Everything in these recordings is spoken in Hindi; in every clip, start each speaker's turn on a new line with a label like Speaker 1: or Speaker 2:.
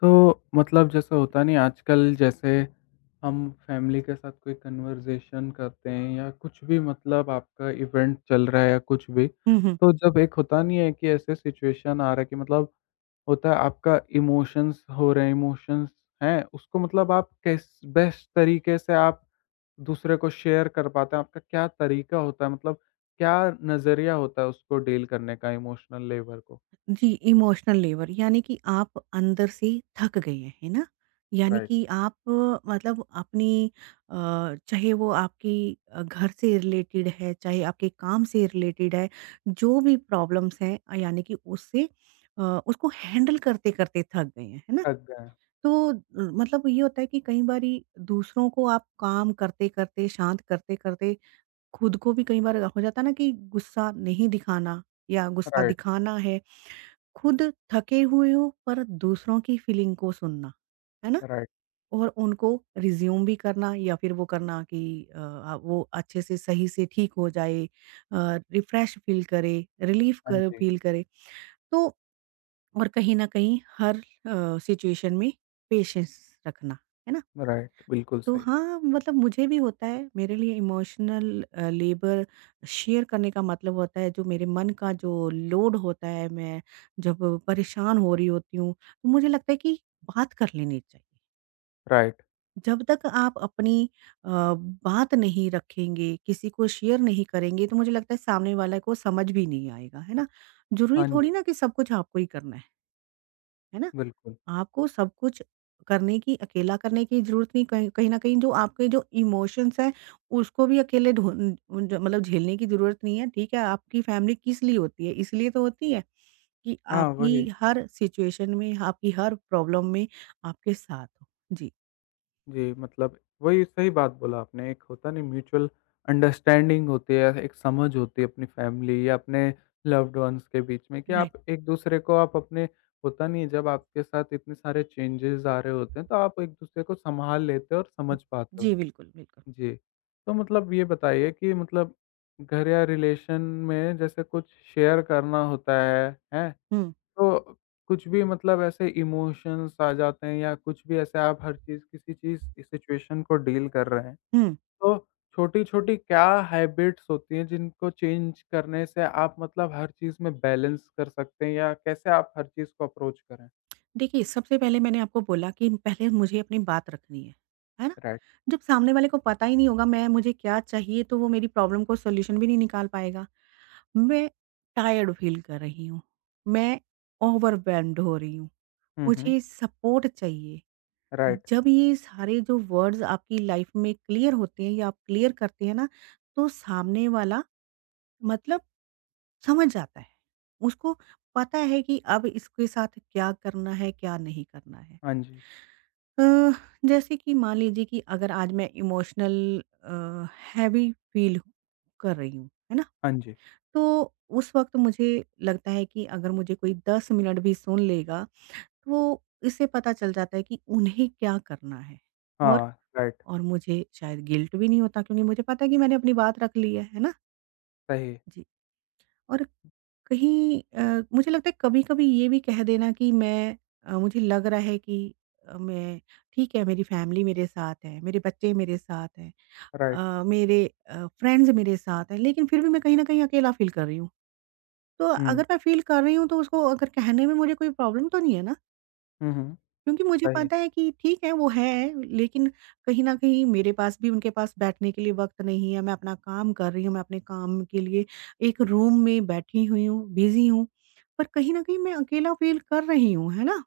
Speaker 1: तो मतलब जैसा होता नहीं आजकल जैसे हम फैमिली के साथ कोई कन्वर्सेशन करते हैं या कुछ भी मतलब आपका इवेंट चल रहा है या कुछ भी,
Speaker 2: हुँ, हुँ।
Speaker 1: तो जब एक होता नहीं है कि ऐसे सिचुएशन आ रहा है कि मतलब होता है आपका इमोशंस हो रहे हैं, इमोशंस हैं, उसको मतलब आप किस बेस्ट तरीके से आप दूसरे को शेयर कर पाते हैं? आपका क्या तरीका होता है? मतलब क्या नज़रिया होता है उसको डील करने का इमोशनल लेबर को?
Speaker 2: जी, इमोशनल लेबर यानी कि आप अंदर से थक गए हैं, है ना? यानी
Speaker 1: राइट।
Speaker 2: कि आप मतलब अपनी अ, चाहे वो आपकी घर से रिलेटेड है, चाहे आपके काम से रिलेटेड है, जो भी प्रॉब्लम्स हैं यानी कि उससे अ, उसको हैंडल करते-करते थक गए हैं, है ना?
Speaker 1: थक गए हैं।
Speaker 2: तो मतलब ये होता है कि कई बारी दूसरों को आप काम करते-करते, शांत करते-करते खुद को भी कई बार हो जाता है ना कि गुस्सा नहीं दिखाना या गुस्सा
Speaker 1: राइट,
Speaker 2: दिखाना है। खुद थके हुए हो पर दूसरों की फीलिंग को सुनना, है ना?
Speaker 1: राइट।
Speaker 2: और उनको रिज़्यूम भी करना या फिर वो करना कि अ, आ वो अच्छे से सही से ठीक हो जाए, रिफ़्रेश फ़ील करे, रिलीफ़
Speaker 1: हाँ
Speaker 2: कर
Speaker 1: जी।
Speaker 2: फ़ील करे। तो और कहीं न कहीं हर सिचुएशन में पेशेंस रखना, है ना?
Speaker 1: राइट, बिल्कुल
Speaker 2: तो
Speaker 1: सही।
Speaker 2: हाँ, मतलब मुझे भी होता है। मेरे लिए इमोशनल लेबर शेयर करने का मतलब होता है जो मेरे मन का जो लोड होता है, मैं जब परेशान हो रही होती हूँ, तो मुझे लगता है कि बात कर लेनी चाहिए।
Speaker 1: राइट,
Speaker 2: जब तक आप अपनी बात नहीं रखेंगे, किसी को शेयर नहीं करेंगे, तो मुझे लगता है सामने वाला को समझ भी नहीं आएगा, है ना? ज़रूरी
Speaker 1: हाँ
Speaker 2: थोड़ी
Speaker 1: जी,
Speaker 2: ना कि सब कुछ आपको ही करना है ना?
Speaker 1: बिल्कुल।
Speaker 2: आपको सब कुछ करने की अकेला करने की ज़रूरत नहीं, कहीं कहीं न कहीं जो आपके जो इमोशंस हैं, उसको भी अकेले ढूँढ ज मतलब झेलने की ज़रूरत नहीं है, ठीक है? आपकी फैमिली किस लिए होती है? इसलिए तो होती है कि
Speaker 1: हाँ,
Speaker 2: आपकी
Speaker 1: वही।
Speaker 2: हर सिचुएशन में, आपकी हर प्रॉब्लम में आपके साथ हो। जी।
Speaker 1: जी, मतलब वही सही बात बोला आपने, एक होता नहीं म्यूचुअल अंडरस्टैंडिंग होती है, एक समझ होती है अपनी फैमिली या अपने लव्ड वन्स के बीच में कि
Speaker 2: राइट।
Speaker 1: आप एक-दूसरे को आप अपने होता नहीं है जब आपके साथ इतने सारे चेंजेज़ आ रहे होते हैं, तो आप एक-दूसरे को सँभाल लेते हो और समझ पाते हो।
Speaker 2: जी, बिल्कुल, बिल्कुल।
Speaker 1: जी, तो मतलब ये बताइए कि मतलब घर या रिलेशन में जैसे कुछ शेयर करना होता है, हैं?
Speaker 2: हुँ,
Speaker 1: तो कुछ भी मतलब ऐसे इमोशंस आ जाते हैं या कुछ भी ऐसे आप हर चीज़ किसी चीज़ सिचुएशन को डील कर रहे हैं।
Speaker 2: हुँ।
Speaker 1: तो छोटी-छोटी क्या हैबिट्स होती हैं जिनको चेंज करने से आप मतलब हर चीज़ में बैलेंस कर सकते हैं या कैसे आप हर चीज़ को अप्रोच करें?
Speaker 2: देखिए, सबसे पहले मैंने आपको बोला कि पहले मुझे अपनी बात रखनी है ना?
Speaker 1: राइट।
Speaker 2: जब सामने वाले को पता ही नहीं होगा मैं मुझे क्या चाहिए, तो वो मेरी प्रॉब्लम को सॉल्यूशन भी नहीं निकाल पाएगा। मैं टायर्ड फील कर रही हूँ, मैं ओवरवेल्म्ड हो रही हूँ,
Speaker 1: हुँ, हुँ।
Speaker 2: मुझे सपोर्ट चाहिए।
Speaker 1: राइट।
Speaker 2: जब ये सारे जो वर्ड्स आपकी लाइफ में क्लियर होते हैं या आप क्लियर करते हैं ना, तो सामने वाला मतलब समझ जाता है। उसको पता है कि अब इसके साथ क्या करना है, क्या नहीं करना है।
Speaker 1: हाँ जी।
Speaker 2: अ, जैसे कि मान लीजिए कि अगर आज मैं इमोशनल अ, हैवी फील कर रही हूँ, है ना?
Speaker 1: हाँ जी।
Speaker 2: तो उस वक़्त मुझे लगता है कि अगर मुझे कोई 10 मिनट भी सुन लेगा, तो इससे पता चल जाता है कि उन्हें क्या करना है। और
Speaker 1: हाँ, राइट।
Speaker 2: और मुझे शायद गिल्ट भी नहीं होता क्योंकि मुझे पता है कि मैंने अपनी बात रख ली है ना?
Speaker 1: सही।
Speaker 2: जी। और कहीं मुझे लगता है कभी-कभी ये भी कह देना कि मुझे लग रहा है कि अ, मैं ठीक है मेरी फ़ैमिली मेरे साथ है, मेरे बच्चे मेरे साथ हैं,
Speaker 1: राइट।
Speaker 2: मेरे फ्रेंड्स मेरे साथ हैं, लेकिन फिर भी मैं कहीं न कहीं अकेला फ़ील कर रही हूँ। तो
Speaker 1: हुँ।
Speaker 2: अगर मैं फ़ील कर रही हूँ तो उसको अगर कहने में मुझे कोई प्रॉब्लम तो नहीं है ना?
Speaker 1: हुँ, हुँ।
Speaker 2: क्योंकि मुझे
Speaker 1: सही।
Speaker 2: पता है कि ठीक है वो है, लेकिन कहीं न कहीं मेरे पास भी उनके पास बैठने के लिए वक़्त नहीं है, मैं अपना काम कर रही हूँ, मैं अपने काम के लिए एक रूम में बैठी हुई हूँ, बिज़ी हूँ। पर कहीं न कहीं मैं अकेला फ़ील कर रही हूँ, है ना?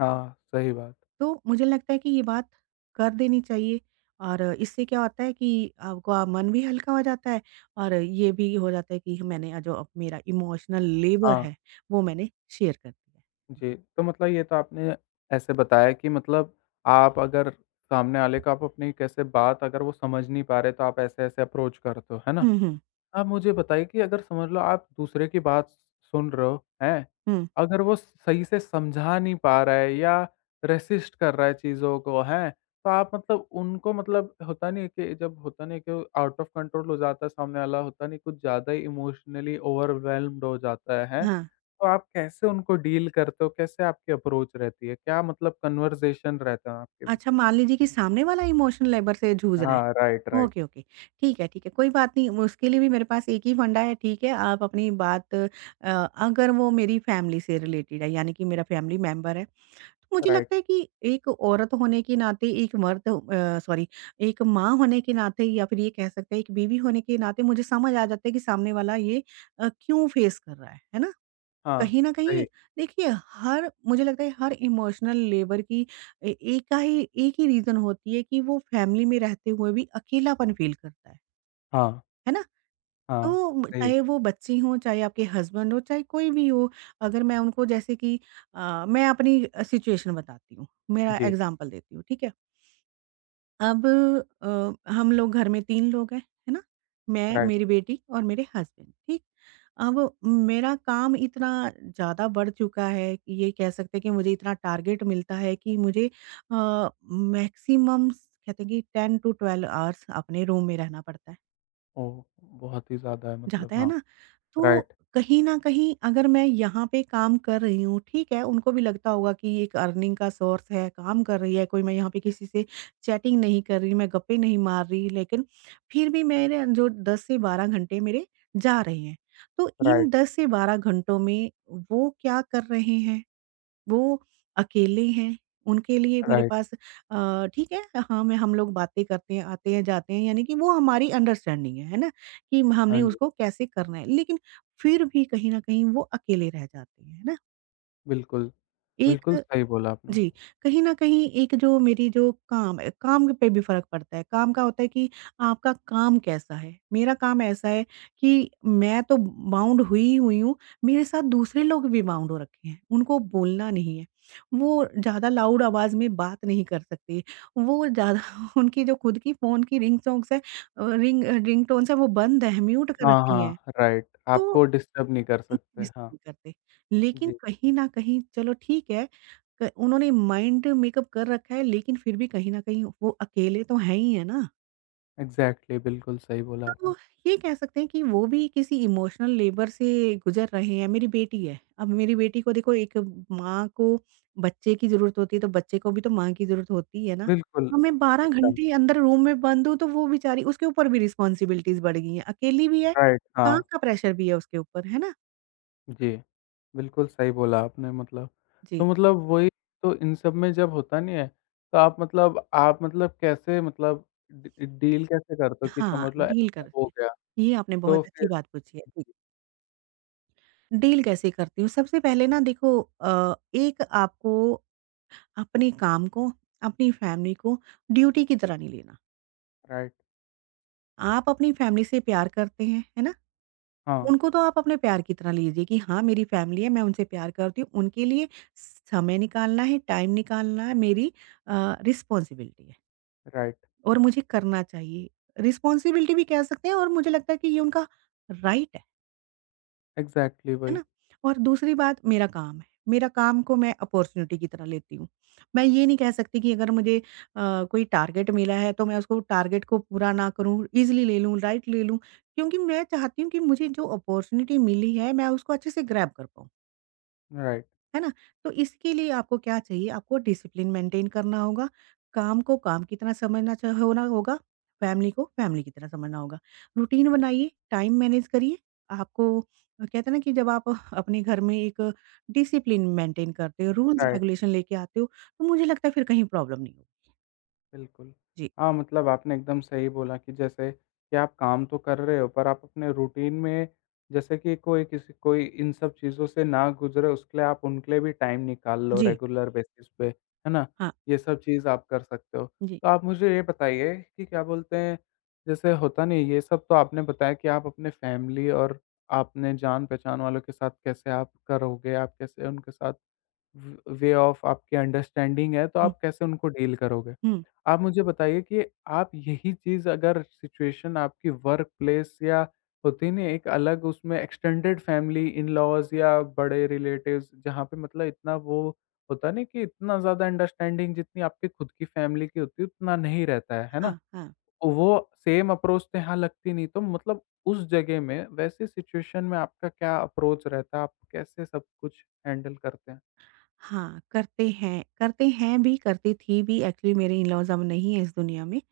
Speaker 1: हाँ, सही बात।
Speaker 2: तो मुझे लगता है कि ये बात कर देनी चाहिए और इससे क्या होता है कि आपका मन भी हल्का हो जाता है और ये भी हो जाता है कि मैंने जो अब मेरा इमोशनल लेबर
Speaker 1: हाँ।
Speaker 2: है, वो मैंने शेयर कर दिया।
Speaker 1: जी, तो मतलब ये तो आपने ऐसे बताया कि मतलब आप अगर सामने वाले को आप अपनी कैसे बात अगर वो समझ नहीं पा रहे, तो आप ऐसे-ऐसे अप्रोच करते हो, है ना?
Speaker 2: हुँ, हुँ,
Speaker 1: आप मुझे बताइए कि अगर समझ लो आप दूसरे की बात सुन रहे हो, हैं?
Speaker 2: हुँ।
Speaker 1: अगर वो सही से समझा नहीं पा रहा है या रेसिस्ट कर रहा है चीज़ों को, हैं? तो आप मतलब उनको मतलब होता नहीं है कि जब होता नहीं है कि आउट ऑफ कंट्रोल हो जाता है सामने वाला, होता नहीं कुछ ज़्यादा ही इमोशनली ओवरवेल्म्ड हो जाता है, हैं?
Speaker 2: हाँ,
Speaker 1: तो आप कैसे उनको डील करते हो? कैसे आपकी अप्रोच रहती है? क्या मतलब कन्वर्सेशन रहता है आपके बीच?
Speaker 2: अच्छा मान लीजिए कि सामने वाला इमोशनल लेबर से जूझ रहा है।
Speaker 1: हाँ, राइट, राइट,
Speaker 2: ओके, ओके। ठीक है, कोई बात नहीं, उसके लिए भी मेरे पास एक ही फंडा है, ठीक है, आप अपनी बात, अगर वो मेरी फैमिली से रिलेटेड है, यानी कि मेरा फैमिली मेंबर है, तो मुझे लगता
Speaker 1: राइट।
Speaker 2: है कि एक औरत होने के नाते, एक मर्द, सॉरी, एक माँ होने के नाते या फिर ये कह सकते हैं, एक बीवी होने के नाते, मुझे समझ आ जाता है कि सामने वाला ये क्यों फेस कर रहा है ना?
Speaker 1: हाँ,
Speaker 2: कहीं न कहीं
Speaker 1: सही।
Speaker 2: देखिए हर मुझे लगता है हर इमोशनल लेबर की ए एक का ही एक ही रीज़न होती है कि वो फैमिली में रहते हुए भी अकेलापन फ़ील करता
Speaker 1: हाँ,
Speaker 2: है ना?
Speaker 1: हाँ,
Speaker 2: तो
Speaker 1: सही।
Speaker 2: चाहे वो बच्चे हों, चाहे आपके हस्बैंड हों, चाहे कोई भी हो, अगर मैं उनको जैसे कि मैं अपनी सिचुएशन बताती हूँ, मेरा
Speaker 1: जी,
Speaker 2: एग्ज़ाम्पल देती हूँ, ठीक है? अब हम लोग घर में 3 लोग हैं, है ना? मैं,
Speaker 1: राइट।
Speaker 2: मेरी बेटी और मेरे हस्बैंड, ठीक? अब मेरा काम इतना ज़्यादा बढ़ चुका है, कि ये कह सकते हैं कि मुझे इतना टारगेट मिलता है कि मुझे मैक्सिमम कहते हैं कि 10 टू 12 आवर्स अपने रूम में रहना पड़ता है।
Speaker 1: ओह! बहुत ही ज़्यादा है मतलब
Speaker 2: जाता है
Speaker 1: हाँ,
Speaker 2: ना, तो
Speaker 1: राइट,
Speaker 2: कहीं न कहीं अगर मैं यहाँ पे काम कर रही हूँ, ठीक है, उनको भी लगता होगा कि ये एक अर्निंग का सोर्स है, काम कर रही है, कोई मैं यहाँ पे किसी से चैटिंग नहीं कर रही, मैं गप्पे नहीं मार रही, लेकिन फिर भी मेरे जो 10 से 12 घंटे मेरे जा रहे हैं। तो इन
Speaker 1: राइट,
Speaker 2: 10 से 12 घंटों में वो क्या कर रहे हैं? वो अकेले हैं, उनके लिए मेरे
Speaker 1: राइट।
Speaker 2: पास, ठीक है, हाँ, मैं हम लोग बातें करते हैं, आते हैं, जाते हैं, यानी कि वो हमारी अंडरस्टैंडिंग है ना? कि
Speaker 1: हाँ
Speaker 2: हमने
Speaker 1: जी,
Speaker 2: उसको कैसे करना है। लेकिन फिर भी कहीं न कहीं वो अकेले रह जाते हैं, है ना?
Speaker 1: बिल्कुल, बिल्कुल
Speaker 2: एक
Speaker 1: सही बोला आपने।
Speaker 2: जी, कहीं न कहीं एक जो मेरी जो काम है, काम पे भी फ़र्क पड़ता है। काम का होता है कि आपका काम कैसा है? मेरा काम ऐसा है कि मैं तो बाउंड हुई हुई हूँ, मेरे साथ दूसरे लोग भी बाउंड हो रखे हैं। उनको बोलना नहीं है, वो ज़्यादा लाउड आवाज़ में बात नहीं कर सकते, वो ज़्यादा उनकी जो खुद की फ़ोन की रिंग टोन्स है, रिंगटोन्स हैं, वो बंद हैं, म्यूट कर
Speaker 1: हाँ,
Speaker 2: रखी हैं।
Speaker 1: हाँ, राइट,
Speaker 2: तो
Speaker 1: आपको डिस्टर्ब नहीं कर
Speaker 2: हम
Speaker 1: सकते।
Speaker 2: मिस
Speaker 1: हाँ,
Speaker 2: नहीं करते। लेकिन
Speaker 1: जी,
Speaker 2: कहीं न कहीं चलो ठीक है, क उन्होंने माइंड मेकअप कर रखा है लेकिन फिर भी कहीं न कहीं वो अकेले तो हैं ही, है ना?
Speaker 1: एग्ज़ैक्टली बिल्कुल सही बोला आपने।
Speaker 2: तो ये कह सकते हैं कि वो भी किसी इमोशनल लेबर से गुज़र रहे हैं। मेरी बेटी है, अब मेरी बेटी को देखो, एक माँ को बच्चे की ज़रूरत होती है, तो बच्चे को भी तो माँ की ज़रूरत होती है ना?
Speaker 1: बिल्कुल,
Speaker 2: अब मैं 12
Speaker 1: एकदम,
Speaker 2: घंटे अंदर रूम में बंद हूँ, तो वो बेचारी, उसके ऊपर भी रिस्पॉन्सिबिलिटीज़ बढ़ गई हैं। अकेली भी है,
Speaker 1: राइट,
Speaker 2: काम
Speaker 1: हाँ।
Speaker 2: का प्रेशर भी है उसके ऊपर, है ना?
Speaker 1: जी। बिल्कुल सही बोला आपने मतलब। तो
Speaker 2: जी।
Speaker 1: मतलब वही तो इन सब में जब होता नहीं है, तो आप मतलब कैसे मतलब डी डील कैसे करते हो कि
Speaker 2: हाँ,
Speaker 1: समझ लो
Speaker 2: डील
Speaker 1: ऐसा हो
Speaker 2: करके।
Speaker 1: गया,
Speaker 2: ये आपने
Speaker 1: तो
Speaker 2: बहुत अच्छी
Speaker 1: फिर
Speaker 2: बात पूछी है, जी। डील कैसे करती हूँ? सबसे पहले ना देखो, एक आपको अपने काम को, अपनी फैमिली को ड्यूटी की तरह नहीं लेना।
Speaker 1: राइट,
Speaker 2: आप अपनी फैमिली से प्यार करते हैं, है ना?
Speaker 1: हाँ,
Speaker 2: उनको तो आप अपने प्यार की तरह लीजिए कि हाँ, मेरी फैमिली है, मैं उनसे प्यार करती हूँ। उनके लिए समय निकालना है, टाइम निकालना है, मेरी रिस्पॉन्सिबिलिटी है
Speaker 1: राइट,
Speaker 2: और मुझे करना चाहिए। रिस्पॉन्सिबिलिटी भी कह सकते हैं और मुझे लगता है कि ये उनका राइट है।
Speaker 1: एग्ज़ैक्टली
Speaker 2: है
Speaker 1: वही,
Speaker 2: ना? और दूसरी बात मेरा काम है। मेरा काम को मैं अपॉर्च्युनिटी की तरह लेती हूँ। मैं ये नहीं कह सकती कि अगर मुझे कोई टारगेट मिला है तो मैं उसको टारगेट को पूरा ना करूँ, ईज़िली ले लूँ, लाइट ले लूँ, क्योंकि मैं चाहती हूँ कि मुझे जो अपॉर्च्युनिटी मिली है मैं उसको अच्छे से ग्रैब कर पाऊँ।
Speaker 1: राइट,
Speaker 2: है ना? तो इसके लिए आपको क्या चाहिए, आपको डिसिप्लिन मेंटेन करना होगा, काम को काम की तरह समझना च होना होगा, फैमिली को फैमिली की तरह समझना होगा। रूटीन बनाइए, टाइम मैनेज करिए, आपको कहते हैं ना कि जब आप अपने घर में एक डिसिप्लिन मेंटेन करते हो, रूल्स
Speaker 1: राइट।
Speaker 2: रेगुलेशन लेके आते हो, तो मुझे लगता है फिर कहीं प्रॉब्लम नहीं होगी।
Speaker 1: बिल्कुल।
Speaker 2: जी,
Speaker 1: हाँ, मतलब आपने एकदम सही बोला कि जैसे कि आप काम तो कर रहे हो पर आप अपने रूटीन में जैसे कि कोई किसी कोई इन सब चीज़ों से ना गुज़रे उसके लिए आप उनके लिए भी टाइम निकाल लो
Speaker 2: जी,
Speaker 1: रेगुलर बेसिस पे, है ना?
Speaker 2: हाँ,
Speaker 1: ये सब चीज़ आप कर सकते हो।
Speaker 2: जी,
Speaker 1: तो आप मुझे ये बताइए कि क्या बोलते हैं जैसे होता नहीं ये सब तो आपने बताया कि आप अपने फैमिली और आपने जान-पहचान वालों के साथ कैसे आप करोगे, आप कैसे उनके साथ व वे ऑफ आपकी अंडरस्टैंडिंग है, तो
Speaker 2: हुँ,
Speaker 1: आप कैसे उनको डील करोगे?
Speaker 2: हुँ,
Speaker 1: आप मुझे बताइए कि आप यही चीज़ अगर सिचुएशन आपकी वर्क प्लेस या होती नहीं एक अलग उसमें एक्सटेंडेड फैमिली, इन-लॉज़ या बड़े रिलेटिव्स जहाँ पे मतलब इतना वो होता है ना कि इतना ज़्यादा अंडरस्टैंडिंग जितनी आपकी खुद की फैमिली की होती है उतना नहीं रहता है ना?
Speaker 2: हाँ, हाँ,
Speaker 1: तो वो सेम अप्रोच तो यहाँ लगती नहीं तो मतलब उस जगह में वैसे सिचुएशन में आपका क्या अप्रोच रहता है? आप कैसे सब कुछ हैंडल करते
Speaker 2: हाँ, करते हैं भी, करती थी भी, एक्चुअली मेरे इन-लॉज़ अब नहीं है इस दुनिया में। अ,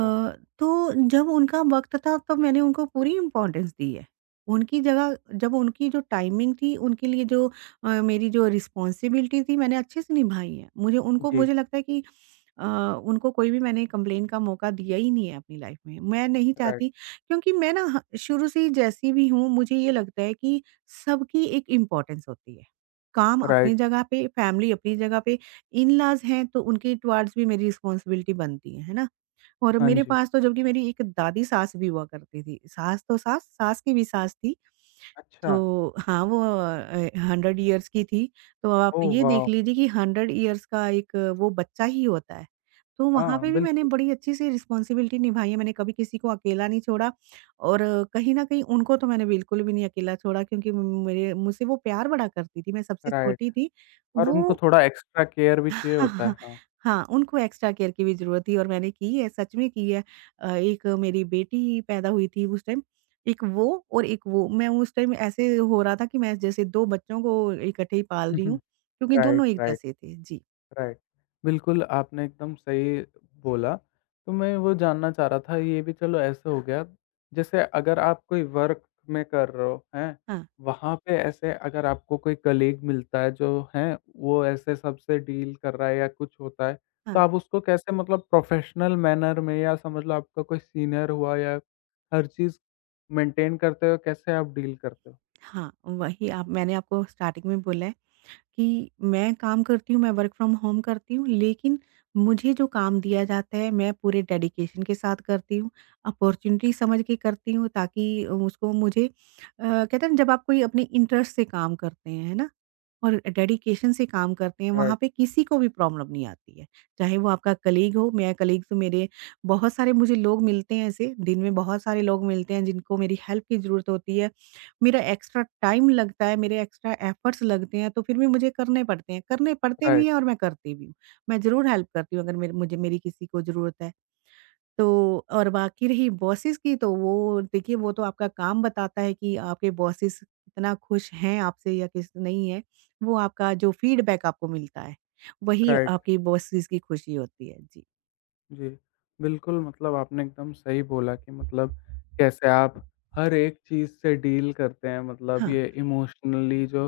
Speaker 1: हैं?
Speaker 2: तो जब उनका वक़्त था तब मैंने उनको पूरी इम्पोर्टेंस दी है। उनकी जगह, जब उनकी जो टाइमिंग थी, उनके लिए जो मेरी जो रिस्पॉन्सिबिलिटी थी मैंने अच्छे से निभाई है।
Speaker 1: जी,
Speaker 2: मुझे लगता है कि अ, उनको कोई भी मैंने कंप्लेन का मौका दिया ही नहीं है अपनी लाइफ़ में। मैं नहीं
Speaker 1: राइट,
Speaker 2: चाहती क्योंकि मैं ना ह शुरू से ही जैसी भी हूँ, मुझे ये लगता है कि सबकी एक इम्पोर्टेंस होती है। काम अपनी
Speaker 1: राइट,
Speaker 2: जगह पे, फैमिली अपनी जगह पे, इन-लॉज़ हैं तो उनके टुवर्ड्स भी मेरी रिस्पॉन्सिबिलिटी बनती है ना? और
Speaker 1: हाँ
Speaker 2: मेरे
Speaker 1: जी।
Speaker 2: पास तो जबकि मेरी एक दादी सास भी हुआ करती थी। सास तो सास, सास की भी सास थी।
Speaker 1: अच्छा,
Speaker 2: तो हाँ, वो 100 इयर्स की थी। तो आप
Speaker 1: ओह
Speaker 2: ये देख
Speaker 1: वाव!
Speaker 2: लीजिए कि 100 इयर्स का एक वो बच्चा ही होता है। तो वहाँ
Speaker 1: हाँ,
Speaker 2: पे भी मैंने
Speaker 1: बिल्कुल,
Speaker 2: बड़ी अच्छी सी रिस्पॉन्सिबिलिटी निभाई है। मैंने कभी किसी को अकेला नहीं छोड़ा और कहीं न कहीं उनको तो मैंने बिल्कुल भी नहीं अकेला छोड़ा क्योंकि मेरे मुझसे वो प्यार बड़ा करती थी। मैं सबसे
Speaker 1: राइट
Speaker 2: छोटी थी।
Speaker 1: और उनको
Speaker 2: वो
Speaker 1: थोड़ा एक्स्ट्रा केयर भी चाहिए
Speaker 2: हाँ,
Speaker 1: होता है।
Speaker 2: हाँ,
Speaker 1: हाँ,
Speaker 2: हाँ, उनको एक्स्ट्रा केयर की भी ज़रूरत थी और मैंने की है, सच में की है। एक मेरी बेटी पैदा हुई थी उस टाइम, एक वो और एक वो। मैं उस टाइम ऐसे हो रहा था कि मैं जैसे 2 बच्चों को इकट्ठे ही पाल
Speaker 1: हुँ,
Speaker 2: रही
Speaker 1: हुँ,
Speaker 2: हूँ, क्योंकि दोनों
Speaker 1: राइट,
Speaker 2: एक
Speaker 1: राइट।
Speaker 2: जैसे थे। जी।
Speaker 1: राइट। बिल्कुल, आपने एकदम सही बोला। तो मैं वो जानना चाह रहा था ये भी चलो ऐसे हो गया, जैसे अगर आप कोई वर्क में कर रहे हो, हैं?
Speaker 2: हाँ,
Speaker 1: वहाँ पे ऐसे अगर आपको कोई कलीग मिलता है जो हैं, वो ऐसे सबसे डील कर रहा है या कुछ होता है,
Speaker 2: हाँ,
Speaker 1: तो आप उसको कैसे मतलब प्रोफ़ेशनल मैनर में या समझ लो आपका कोई सीनियर हुआ या हर चीज़ मेंटेन करते हुए कैसे आप डील करते हो?
Speaker 2: हाँ, वही आप मैंने आपको स्टार्टिंग में बोला है कि मैं काम करती हूँ, मैं वर्क फ्रॉम होम करती हूँ, लेकिन मुझे जो काम दिया जाता है, मैं पूरे डेडिकेशन के साथ करती हूँ, अपॉर्च्युनिटी समझ के करती हूँ ताकि उसको मुझे कहते हैं ना जब आप कोई अपने इंटरेस्ट से काम करते हैं, है ना? और डेडिकेशन से काम करते हैं, वहाँ
Speaker 1: राइट,
Speaker 2: पे किसी को भी प्रॉब्लम नहीं आती है। चाहे वो आपका कलीग हो, मेरा कलीग तो मेरे बहुत सारे मुझे लोग मिलते हैं ऐसे, दिन में बहुत सारे लोग मिलते हैं जिनको मेरी हेल्प की ज़रूरत होती है। मेरा एक्स्ट्रा टाइम लगता है, मेरे एक्स्ट्रा एफर्ट्स लगते हैं, तो फिर भी मुझे करने पड़ते हैं। करने पड़ते भी
Speaker 1: राइट,
Speaker 2: हैं और मैं करती भी हूँ। मैं ज़रूर हेल्प करती हूँ अगर मेरे मुझे मेरी किसी को ज़रूरत है। तो और बाकी रही बॉसेस की तो वो देखिए वो तो आपका काम बताता है कि आपके बॉसेस कितना खुश हैं आपसे या किस नहीं है। वो आपका जो फीडबैक आपको मिलता है, वही
Speaker 1: राइट।
Speaker 2: आपकी बॉसेस की खुशी होती है। जी।
Speaker 1: जी, बिल्कुल मतलब आपने एकदम सही बोला कि मतलब कैसे आप हर एक चीज़ से डील करते हैं मतलब
Speaker 2: हाँ,
Speaker 1: ये इमोशनली जो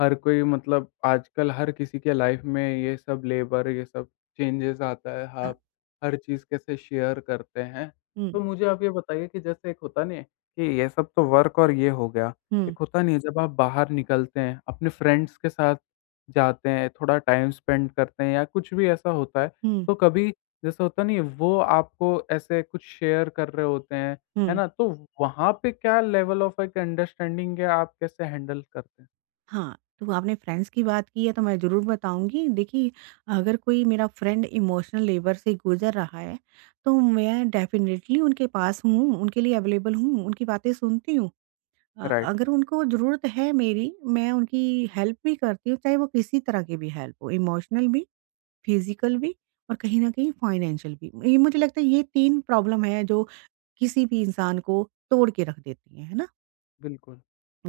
Speaker 1: हर कोई मतलब आजकल हर किसी के लाइफ में ये सब लेबर ये सब चेंजेस आता है
Speaker 2: हाँ।
Speaker 1: आप हर चीज़ कैसे शेयर करते हैं।
Speaker 2: हुँ,
Speaker 1: तो मुझे आप ये बताइए कि जैसे एक होता नहीं है कि ये सब तो वर्क और ये हो गया,
Speaker 2: हुँ,
Speaker 1: एक होता नहीं है जब आप बाहर निकलते हैं, अपने फ्रेंड्स के साथ जाते हैं, थोड़ा टाइम स्पेंड करते हैं या कुछ भी ऐसा होता है,
Speaker 2: हुँ,
Speaker 1: तो कभी जैसे होता नहीं है, वो आपको ऐसे कुछ शेयर कर रहे होते हैं, है
Speaker 2: हुँ।
Speaker 1: ना? तो वहाँ पे क्या लेवल ऑफ एक अंडरस्टैंडिंग है, आप कैसे हैंडल करते हैं?
Speaker 2: हाँ, तो आपने फ्रेंड्स की बात की है तो मैं ज़रूर बताऊँगी। देखिए, अगर कोई मेरा फ्रेंड इमोशनल लेबर से गुज़र रहा है, तो मैं डेफ़िनेटली उनके पास हूँ, उनके लिए अवेलेबल हूँ, उनकी बातें सुनती हूँ।
Speaker 1: राइट,
Speaker 2: अगर उनको ज़रूरत है मेरी, मैं उनकी हेल्प भी करती हूँ, चाहे वो किसी तरह की भी हेल्प हो, इमोशनल भी, फ़िज़िकल भी और कहीं न कहीं फ़ाइनेंशियल भी। ये मुझे लगता है ये 3 प्रॉब्लम है जो किसी भी इंसान को तोड़ के रख देती हैं, है ना?
Speaker 1: बिल्कुल,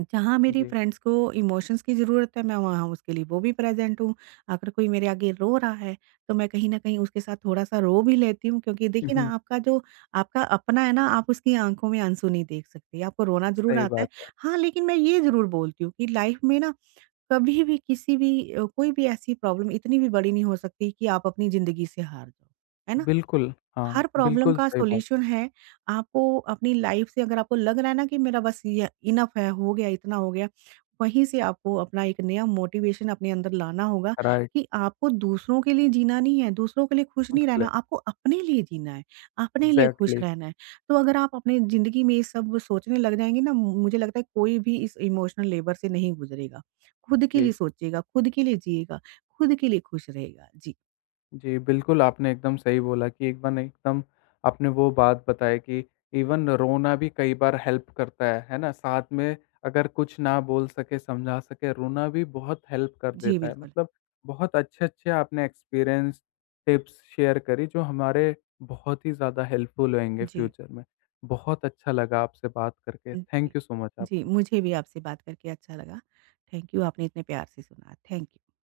Speaker 2: जहाँ मेरी
Speaker 1: जी।
Speaker 2: फ्रेंड्स को इमोशंस की ज़रूरत है, मैं वहाँ उसके लिए वो भी प्रेज़ेंट हूँ। अगर कोई मेरे आगे रो रहा है, तो मैं कहीं न कहीं उसके साथ थोड़ा-सा रो भी लेती हूँ क्योंकि
Speaker 1: हुँ,
Speaker 2: देखिए ना
Speaker 1: हुँ।
Speaker 2: आपका अपना है ना, आप उसकी आँखों में आँसू नहीं देख सकते, आपको रोना ज़रूर
Speaker 1: सही
Speaker 2: आता है।
Speaker 1: बात है।
Speaker 2: हाँ, लेकिन मैं ये ज़रूर बोलती हूँ कि लाइफ़ में ना कभी भी कोई भी ऐसी प्रॉब्लम इतनी भी बड़ी नहीं हो सकती कि आप अपनी ज़िंदगी से हार जाओ। है ना?
Speaker 1: बिल्कुल,
Speaker 2: हर
Speaker 1: हाँ,
Speaker 2: प्रॉब्लम
Speaker 1: बिल्कुल
Speaker 2: का
Speaker 1: सही बात,
Speaker 2: सॉल्यूशन है। आपको अपनी लाइफ से अगर आपको लग रहा है ना कि मेरा बस ये इनफ है, हो गया, इतना हो गया, वहीं से आपको अपना एक नया मोटिवेशन अपने अंदर लाना होगा
Speaker 1: राइट,
Speaker 2: कि आपको दूसरों के लिए जीना नहीं है, दूसरों के लिए खुश
Speaker 1: खुद
Speaker 2: नहीं
Speaker 1: के
Speaker 2: रहना,
Speaker 1: लिए,
Speaker 2: आपको अपने लिए जीना है, अपने लिए खुश
Speaker 1: एग्ज़ैक्टली,
Speaker 2: रहना है। तो अगर आप अपने ज़िंदगी में ये सब सोचने लग जाएँगे ना, मुझे लगता है कोई भी इस इमोशनल लेबर से नहीं गुज़रेगा। खुद के लिए
Speaker 1: जी।
Speaker 2: सोचिएगा, खुद के लिए जिएगा, खुद के लिए खुश रहेगा। जी।
Speaker 1: जी, बिल्कुल, आपने एकदम सही बोला कि एकदम एकदम आपने वो बात बताई कि इवन रोना भी कई बार हेल्प करता है ना? साथ में अगर कुछ ना बोल सके, समझा सके, रोना भी बहुत हेल्प कर
Speaker 2: जी,
Speaker 1: देता है।
Speaker 2: बिल्कुल।
Speaker 1: मतलब बहुत अच्छे-अच्छे आपने एक्सपीरियंस, टिप्स शेयर करी जो हमारे बहुत ही ज़्यादा हेल्पफुल होंगे
Speaker 2: जी।
Speaker 1: फ्यूचर में। बहुत अच्छा लगा आपसे बात करके।
Speaker 2: जी,
Speaker 1: थैंक यू सो मच
Speaker 2: जी,
Speaker 1: आपका।
Speaker 2: मुझे भी आपसे बात करके अच्छा लगा। थैंक यू, आपने इतने प्यार से सुना। Thank you.